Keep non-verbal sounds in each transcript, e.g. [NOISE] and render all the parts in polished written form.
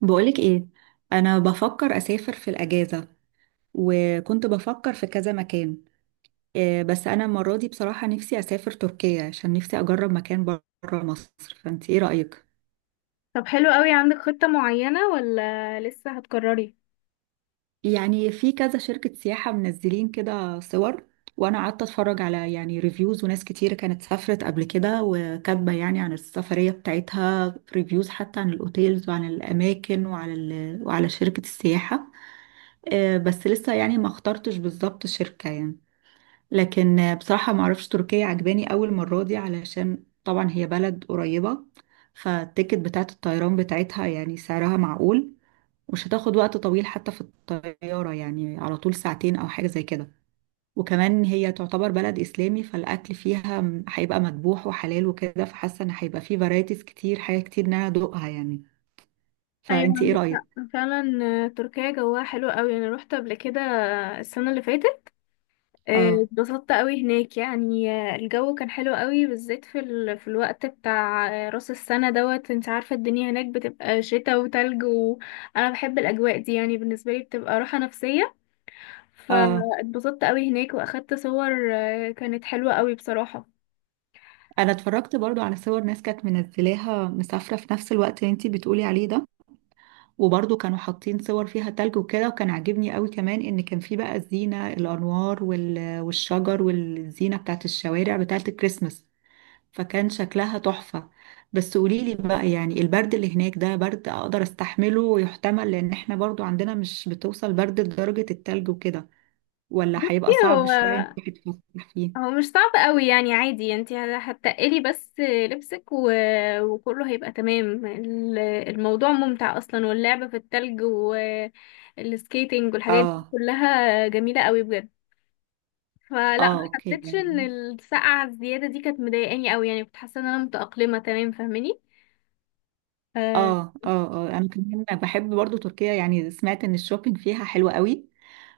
بقولك ايه. انا بفكر اسافر في الاجازة، وكنت بفكر في كذا مكان. إيه بس انا المرة دي بصراحة نفسي اسافر تركيا عشان نفسي اجرب مكان بره مصر، فانت ايه رأيك؟ طب، حلو قوي. عندك خطة معينة ولا لسه هتكرري؟ يعني في كذا شركة سياحة منزلين كده صور، وانا قعدت اتفرج على يعني ريفيوز، وناس كتير كانت سافرت قبل كده وكاتبة يعني عن السفرية بتاعتها ريفيوز، حتى عن الاوتيلز وعن الاماكن وعلى شركة السياحة. إيه بس لسه يعني ما اخترتش بالظبط شركة يعني. لكن بصراحة ما اعرفش تركيا عجباني اول مرة دي، علشان طبعا هي بلد قريبة، فالتيكت بتاعة الطيران بتاعتها يعني سعرها معقول، ومش هتاخد وقت طويل حتى في الطيارة، يعني على طول ساعتين او حاجة زي كده. وكمان هي تعتبر بلد اسلامي، فالاكل فيها هيبقى مذبوح وحلال وكده، فحاسة ان هيبقى فيه فرايتيز كتير، حاجة كتير ان انا ادوقها يعني. ايوه، فانتي ايه عندك رأيك؟ حق فعلا. تركيا جواها حلو قوي، انا روحت قبل كده، السنه اللي فاتت. اه اتبسطت قوي هناك يعني. الجو كان حلو قوي، بالذات في في الوقت بتاع راس السنه دوت. انت عارفه الدنيا هناك بتبقى شتاء وتلج، وانا بحب الاجواء دي، يعني بالنسبه لي بتبقى راحه نفسيه. اه، فاتبسطت قوي هناك واخدت صور كانت حلوه قوي بصراحه. انا اتفرجت برضو على صور ناس كانت منزلاها مسافرة في نفس الوقت اللي انتي بتقولي عليه ده، وبرضو كانوا حاطين صور فيها تلج وكده، وكان عاجبني قوي كمان ان كان في بقى الزينة، الانوار والشجر والزينة بتاعت الشوارع بتاعت الكريسماس، فكان شكلها تحفة. بس قوليلي بقى، يعني البرد اللي هناك ده برد اقدر استحمله ويحتمل، لان احنا برضو عندنا مش بتوصل برد لدرجة التلج وكده، ولا هيبقى صعب شوية انك تروحي تتفسحي فيه؟ هو مش صعب قوي يعني، عادي، انت هتقلي بس لبسك وكله هيبقى تمام. الموضوع ممتع اصلا، واللعب في التلج والسكيتنج والحاجات دي اه كلها جميلة قوي بجد. فلا، اه، ما اوكي حسيتش ان يعني. السقعة الزيادة دي كانت مضايقاني قوي، يعني كنت حاسة ان انا متأقلمة تمام، فاهماني؟ آه. اه اه اه، انا كمان بحب برضو تركيا. يعني سمعت ان الشوبينج فيها حلو قوي،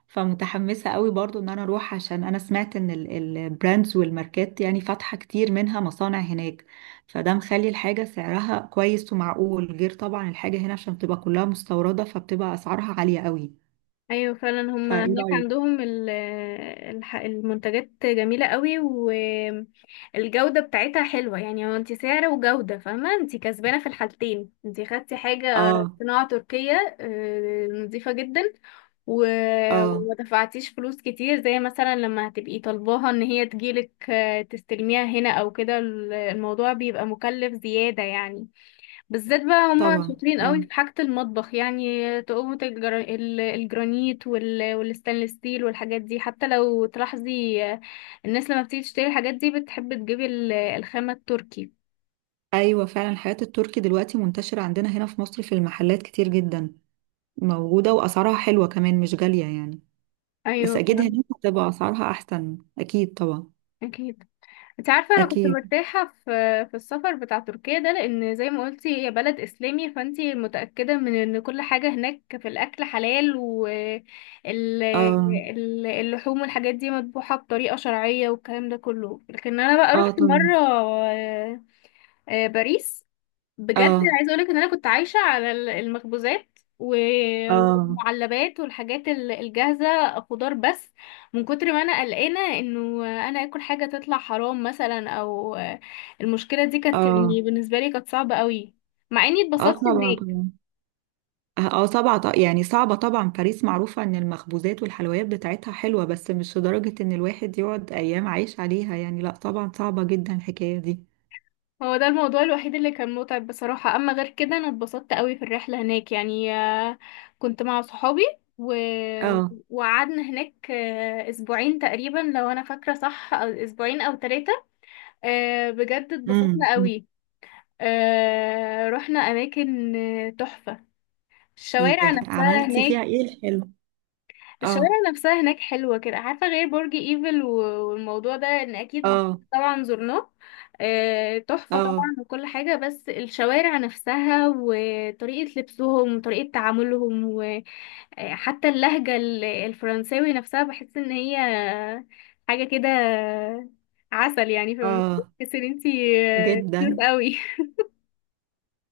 فمتحمسة قوي برضو ان انا اروح، عشان انا سمعت ان البراندز والماركات يعني فاتحة كتير منها مصانع هناك، فده مخلي الحاجة سعرها كويس ومعقول، غير طبعا الحاجة هنا عشان بتبقى كلها مستوردة فبتبقى اسعارها عالية قوي. ايوه فعلا، هما فايه هناك رأيك؟ عندهم المنتجات جميله قوي، والجوده بتاعتها حلوه، يعني هو انت سعر وجوده، فاهمه؟ انت كسبانه في الحالتين. انت خدتي حاجه اه صناعه تركيه، نظيفه جدا، و... اه وما دفعتيش فلوس كتير، زي مثلا لما هتبقي طالباها ان هي تجيلك تستلميها هنا او كده، الموضوع بيبقى مكلف زياده يعني. بالذات بقى هما طبعا. شاطرين قوي اه، في حاجة المطبخ، يعني تقومة الجرانيت والستانلس ستيل والحاجات دي، حتى لو تلاحظي، الناس لما بتيجي تشتري الحاجات دي بتحب تجيب الخامة التركي. ايوه فعلا. الحاجات التركي دلوقتي منتشرة عندنا هنا في مصر في المحلات كتير جدا، موجودة واسعارها حلوة كمان، مش غالية يعني. بس ايوه اكيد فعلا. هناك هتبقى اسعارها احسن، اكيد طبعا. اكيد. انت عارفة انا كنت اكيد. مرتاحة في السفر بتاع تركيا ده، لان زي ما قلتي هي بلد اسلامي، فانت متأكدة من ان كل حاجة هناك في الاكل حلال، اه واللحوم والحاجات دي مذبوحة بطريقة شرعية، والكلام ده كله. لكن انا بقى اه رحت طبعا. مرة باريس، بجد اه عايزه اقولك ان انا كنت عايشه على المخبوزات اه والمعلبات والحاجات الجاهزه، خضار بس، من كتر ما انا قلقانه انه انا اكل حاجه تطلع حرام مثلا او... المشكله دي كانت، اه، يعني بالنسبه لي كانت صعبه قوي، مع اني اه اتبسطت طبعا، هناك. طبعا اه آه، طبعا يعني صعبة طبعا، باريس معروفة ان المخبوزات والحلويات بتاعتها حلوة، بس مش لدرجة ان الواحد يقعد ايام عايش عليها يعني. لا طبعا، صعبة جدا الحكاية دي. هو ده الموضوع الوحيد اللي كان متعب بصراحه، اما غير كده انا اتبسطت قوي في الرحله هناك، يعني كنت مع صحابي و... اه. وقعدنا هناك اسبوعين تقريبا، لو انا فاكره صح، أو اسبوعين او ثلاثه. آه، بجد اتبسطنا أمم. قوي. آه، رحنا اماكن تحفة. الشوارع يعني نفسها عملتي هناك فيها ايه الحلو؟ الشوارع اه. نفسها هناك حلوة، كده عارفة؟ غير برج ايفل والموضوع ده، ان اكيد اه. طبعا زرناه، آه تحفة اه. طبعا، وكل حاجة، بس الشوارع نفسها وطريقة لبسهم وطريقة تعاملهم، وحتى اللهجة الفرنساوي نفسها، بحس ان هي حاجة كده عسل، يعني فاهمة؟ اه بس ان انتي كيوت جدا. قوي.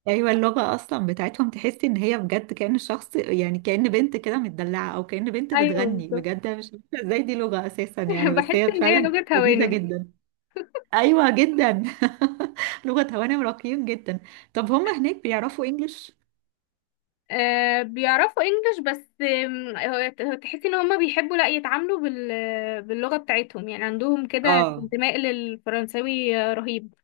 ايوه، اللغه اصلا بتاعتهم تحسي ان هي بجد كأن الشخص، يعني كأن بنت كده متدلعه، او كأن بنت ايوه بتغني بالظبط. بجد. أنا مش عارفه ازاي دي لغه اساسا يعني، [LAUGHS] بس بحس هي ان هي فعلا لغة لذيذه هوانم. جدا. ايوه جدا. [LAUGHS] لغه هوانم راقيين جدا. طب هم هناك بيعرفوا انجلش؟ آه، بيعرفوا انجلش، بس تحسي ان هما بيحبوا لا يتعاملوا باللغة بتاعتهم، يعني عندهم كده اه انتماء للفرنساوي رهيب.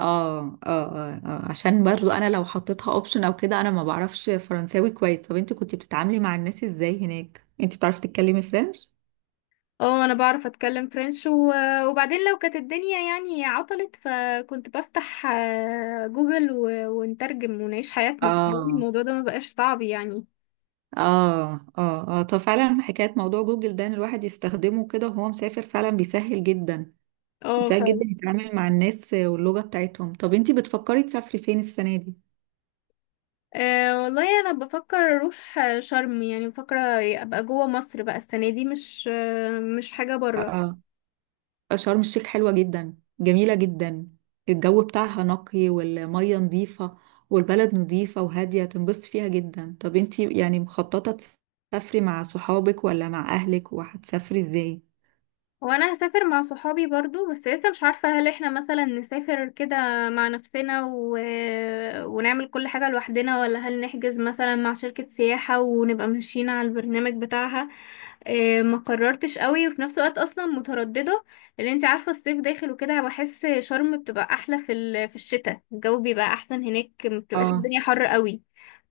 اه. اه اه آه. عشان برضو انا لو حطيتها اوبشن او كده، انا ما بعرفش فرنساوي كويس. طب انت كنت بتتعاملي مع الناس ازاي هناك؟ انت بتعرفي تتكلمي فرنش؟ اه، انا بعرف اتكلم فرنش، وبعدين لو كانت الدنيا يعني عطلت، فكنت بفتح جوجل ونترجم ونعيش حياتنا. [LAUGHS] اه. الموضوع ده ما بقاش صعب يعني. اه. اه اه. طب فعلا حكاية موضوع جوجل ده، ان الواحد يستخدمه كده وهو مسافر، فعلا بيسهل جدا. اه. بيسهل جدا يتعامل مع الناس واللغة بتاعتهم. طب انتي بتفكري تسافري فين السنة دي؟ أه والله، انا بفكر اروح شرم، يعني بفكر ابقى جوه مصر بقى السنه دي، مش حاجه بره. اه. شرم الشيخ حلوة جدا، جميلة جدا. الجو بتاعها نقي، والمية نظيفة، والبلد نظيفة وهادية، تنبسطي فيها جدا. طب انتي يعني مخططة تسافري مع صحابك ولا مع اهلك، وهتسافري ازاي؟ وانا هسافر مع صحابي برضو، بس لسه مش عارفة هل احنا مثلا نسافر كده مع نفسنا ونعمل كل حاجة لوحدنا، ولا هل نحجز مثلا مع شركة سياحة ونبقى ماشيين على البرنامج بتاعها. ما قررتش قوي، وفي نفس الوقت اصلا مترددة، لان انت عارفة الصيف داخل وكده، بحس شرم بتبقى احلى في في الشتاء، الجو بيبقى احسن هناك، ما بتبقاش اه. الدنيا حر قوي.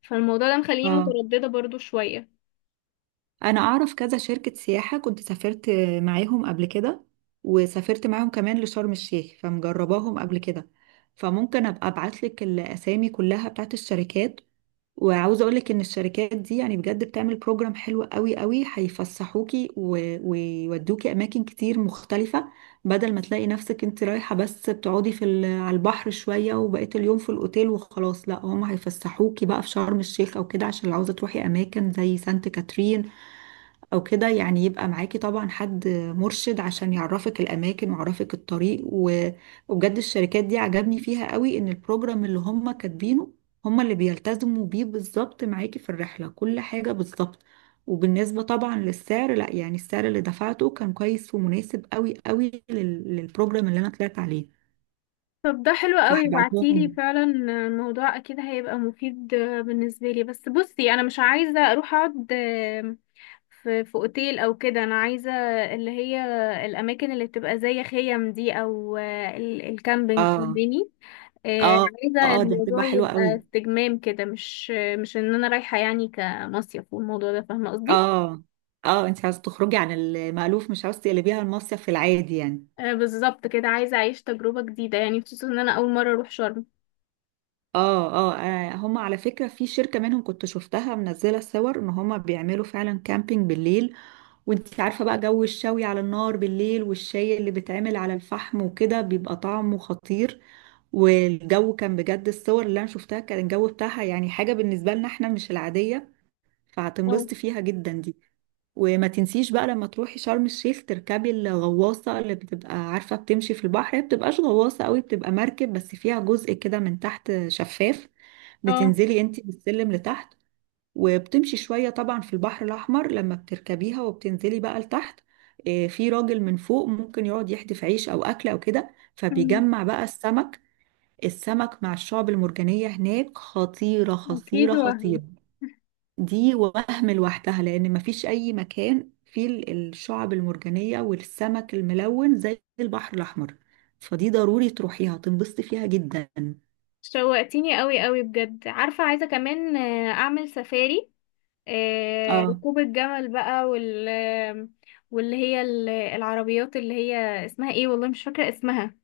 فالموضوع ده مخليني اه. مترددة برضو شوية. انا اعرف كذا شركة سياحة كنت سافرت معاهم قبل كده، وسافرت معاهم كمان لشرم الشيخ فمجرباهم قبل كده، فممكن ابقى ابعت لك الاسامي كلها بتاعت الشركات. وعاوزه اقول لك ان الشركات دي يعني بجد بتعمل بروجرام حلو قوي قوي، هيفسحوكي ويودوكي اماكن كتير مختلفة، بدل ما تلاقي نفسك انت رايحة بس بتقعدي في على البحر شوية، وبقيت اليوم في الاوتيل وخلاص. لا، هم هيفسحوكي بقى في شرم الشيخ او كده، عشان لو عاوزة تروحي اماكن زي سانت كاترين او كده، يعني يبقى معاكي طبعا حد مرشد عشان يعرفك الاماكن ويعرفك الطريق وبجد الشركات دي عجبني فيها قوي ان البروجرام اللي هم كاتبينه هم اللي بيلتزموا بيه بالظبط معاكي في الرحلة، كل حاجة بالظبط. وبالنسبة طبعا للسعر، لا يعني السعر اللي دفعته كان كويس ومناسب قوي قوي للبروجرام اللي انا طلعت عليه. طب ده حلو قوي، بعتيلي فهبعتهم. فعلا، الموضوع اكيد هيبقى مفيد بالنسبه لي. بس بصي، انا مش عايزه اروح اقعد في اوتيل او كده، انا عايزه اللي هي الاماكن اللي بتبقى زي خيم دي، او الكامبينج، اه فاهماني؟ اه عايزه اه، دي هتبقى الموضوع حلوة يبقى قوي. استجمام كده، مش ان انا رايحه يعني كمصيف والموضوع ده، فاهمه قصدي؟ اه. اه انت عايزة تخرجي عن المألوف، مش عاوزة تقلبيها المصيف في العادي يعني. بالظبط كده، عايزه اعيش تجربه جديده، يعني خصوصا ان انا اول مره اروح شرم. اه اه، آه، هم على فكرة في شركة منهم كنت شفتها منزلة الصور، ان هم بيعملوا فعلا كامبينج بالليل، وانت عارفة بقى جو الشوي على النار بالليل، والشاي اللي بيتعمل على الفحم وكده بيبقى طعمه خطير، والجو كان بجد، الصور اللي انا شفتها كان الجو بتاعها يعني حاجة بالنسبة لنا احنا مش العادية، اه، فهتنبسطي فيها جدا دي. وما تنسيش بقى لما تروحي شرم الشيخ تركبي الغواصة، اللي بتبقى عارفة بتمشي في البحر، هي بتبقاش غواصة قوي، بتبقى مركب بس فيها جزء كده من تحت شفاف، اه. بتنزلي انتي بالسلم لتحت، وبتمشي شوية طبعا في البحر الأحمر لما بتركبيها، وبتنزلي بقى لتحت. آه، في راجل من فوق ممكن يقعد يحدف عيش أو أكل أو كده، مم. فبيجمع بقى السمك. السمك مع الشعب المرجانية هناك خطيرة خطيرة اكيد. وهم خطيرة. دي وهم لوحدها، لان مفيش اي مكان فيه الشعب المرجانيه والسمك الملون زي البحر الاحمر، فدي ضروري تروحيها، تنبسطي فيها جدا. شوقتيني قوي قوي بجد. عارفة، عايزة كمان أعمل سفاري، اه، ركوب الجمل بقى، واللي هي العربيات اللي هي اسمها ايه، والله مش فاكرة اسمها.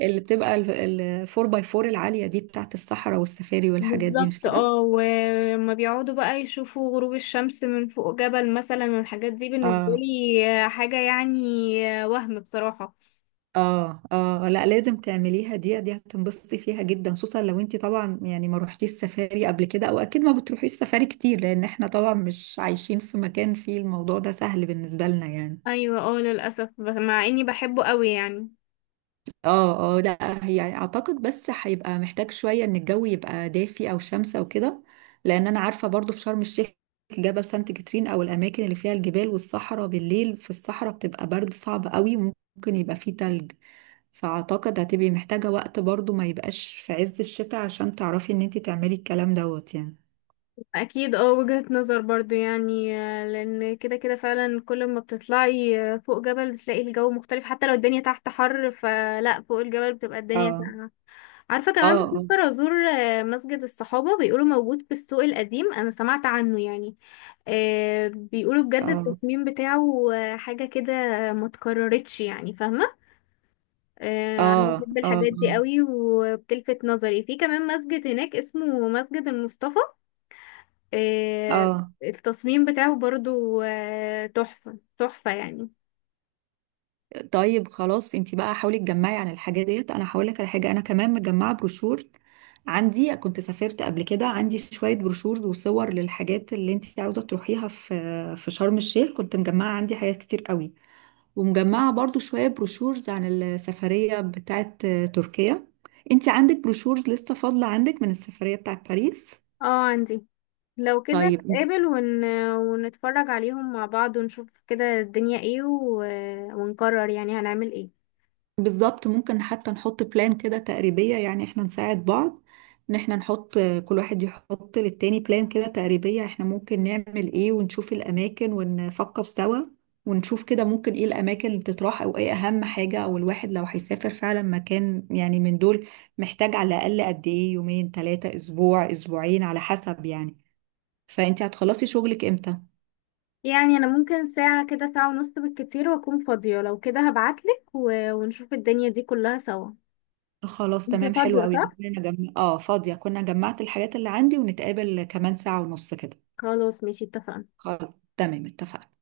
اللي بتبقى الفور باي فور العاليه دي بتاعت الصحراء والسفاري والحاجات دي، مش بالظبط كده؟ اه. وما بيقعدوا بقى يشوفوا غروب الشمس من فوق جبل مثلا، والحاجات دي بالنسبة اه لي حاجة يعني، وهم بصراحة. اه اه، لا لازم تعمليها دي، دي هتنبسطي فيها جدا، خصوصا لو انت طبعا يعني ما روحتيش السفاري قبل كده، او اكيد ما بتروحيش السفاري كتير لان احنا طبعا مش عايشين في مكان فيه الموضوع ده سهل بالنسبه لنا يعني. ايوه. اه، للأسف، مع اني بحبه قوي يعني. اه اه، لا هي يعني اعتقد بس هيبقى محتاج شوية ان الجو يبقى دافي او شمسة وكده، لان انا عارفة برضو في شرم الشيخ جبل سانت كاترين، او الاماكن اللي فيها الجبال والصحراء، بالليل في الصحراء بتبقى برد صعب قوي وممكن يبقى فيه تلج، فاعتقد هتبقي محتاجة وقت برضو، ما يبقاش في عز الشتاء، عشان تعرفي ان انتي تعملي الكلام دوت يعني. اكيد. اه، وجهة نظر برضو، يعني لان كده كده فعلا، كل ما بتطلعي فوق جبل بتلاقي الجو مختلف، حتى لو الدنيا تحت حر، فلا، فوق الجبل بتبقى الدنيا اه. ساقعة. عارفة، كمان اه. بفكر ازور مسجد الصحابة، بيقولوا موجود في السوق القديم، انا سمعت عنه يعني. بيقولوا بجد اه. التصميم بتاعه حاجة كده ما اتكررتش يعني، فاهمة؟ اه. انا بحب اه. اه. الحاجات دي قوي، وبتلفت نظري. في كمان مسجد هناك اسمه مسجد المصطفى، آه، اه. التصميم بتاعه برضو تحفة تحفة يعني. طيب خلاص، انتي بقى حاولي تجمعي عن الحاجات ديت، انا هقول لك على حاجه، انا كمان مجمعه بروشور عندي، كنت سافرت قبل كده، عندي شويه بروشور وصور للحاجات اللي انتي عاوزه تروحيها في في شرم الشيخ، كنت مجمعه عندي حاجات كتير قوي، ومجمعه برضو شويه بروشورز عن السفريه بتاعه تركيا. انتي عندك بروشورز لسه فاضله عندك من السفريه بتاعه باريس؟ اه، عندي. لو كده طيب. نتقابل ونتفرج عليهم مع بعض، ونشوف كده الدنيا ايه ونقرر يعني هنعمل ايه. بالظبط، ممكن حتى نحط بلان كده تقريبية، يعني احنا نساعد بعض، ان احنا نحط، كل واحد يحط للتاني بلان كده تقريبية احنا ممكن نعمل ايه، ونشوف الاماكن ونفكر سوا، ونشوف كده ممكن ايه الاماكن اللي تطرح، او ايه اهم حاجة، او الواحد لو هيسافر فعلا مكان يعني من دول محتاج على الاقل قد ايه، يومين ثلاثة اسبوع اسبوعين على حسب يعني. فانت هتخلصي شغلك امتى؟ يعني انا ممكن ساعة كده، ساعة ونص بالكتير، واكون فاضية. لو كده هبعتلك ونشوف الدنيا دي كلها سوا. خلاص انتي تمام، حلو فاضية قوي. صح؟ اه فاضية، كنا جمعت الحاجات اللي عندي، ونتقابل كمان ساعة ونص كده. خلاص، ماشي، اتفقنا. خلاص تمام، اتفقنا.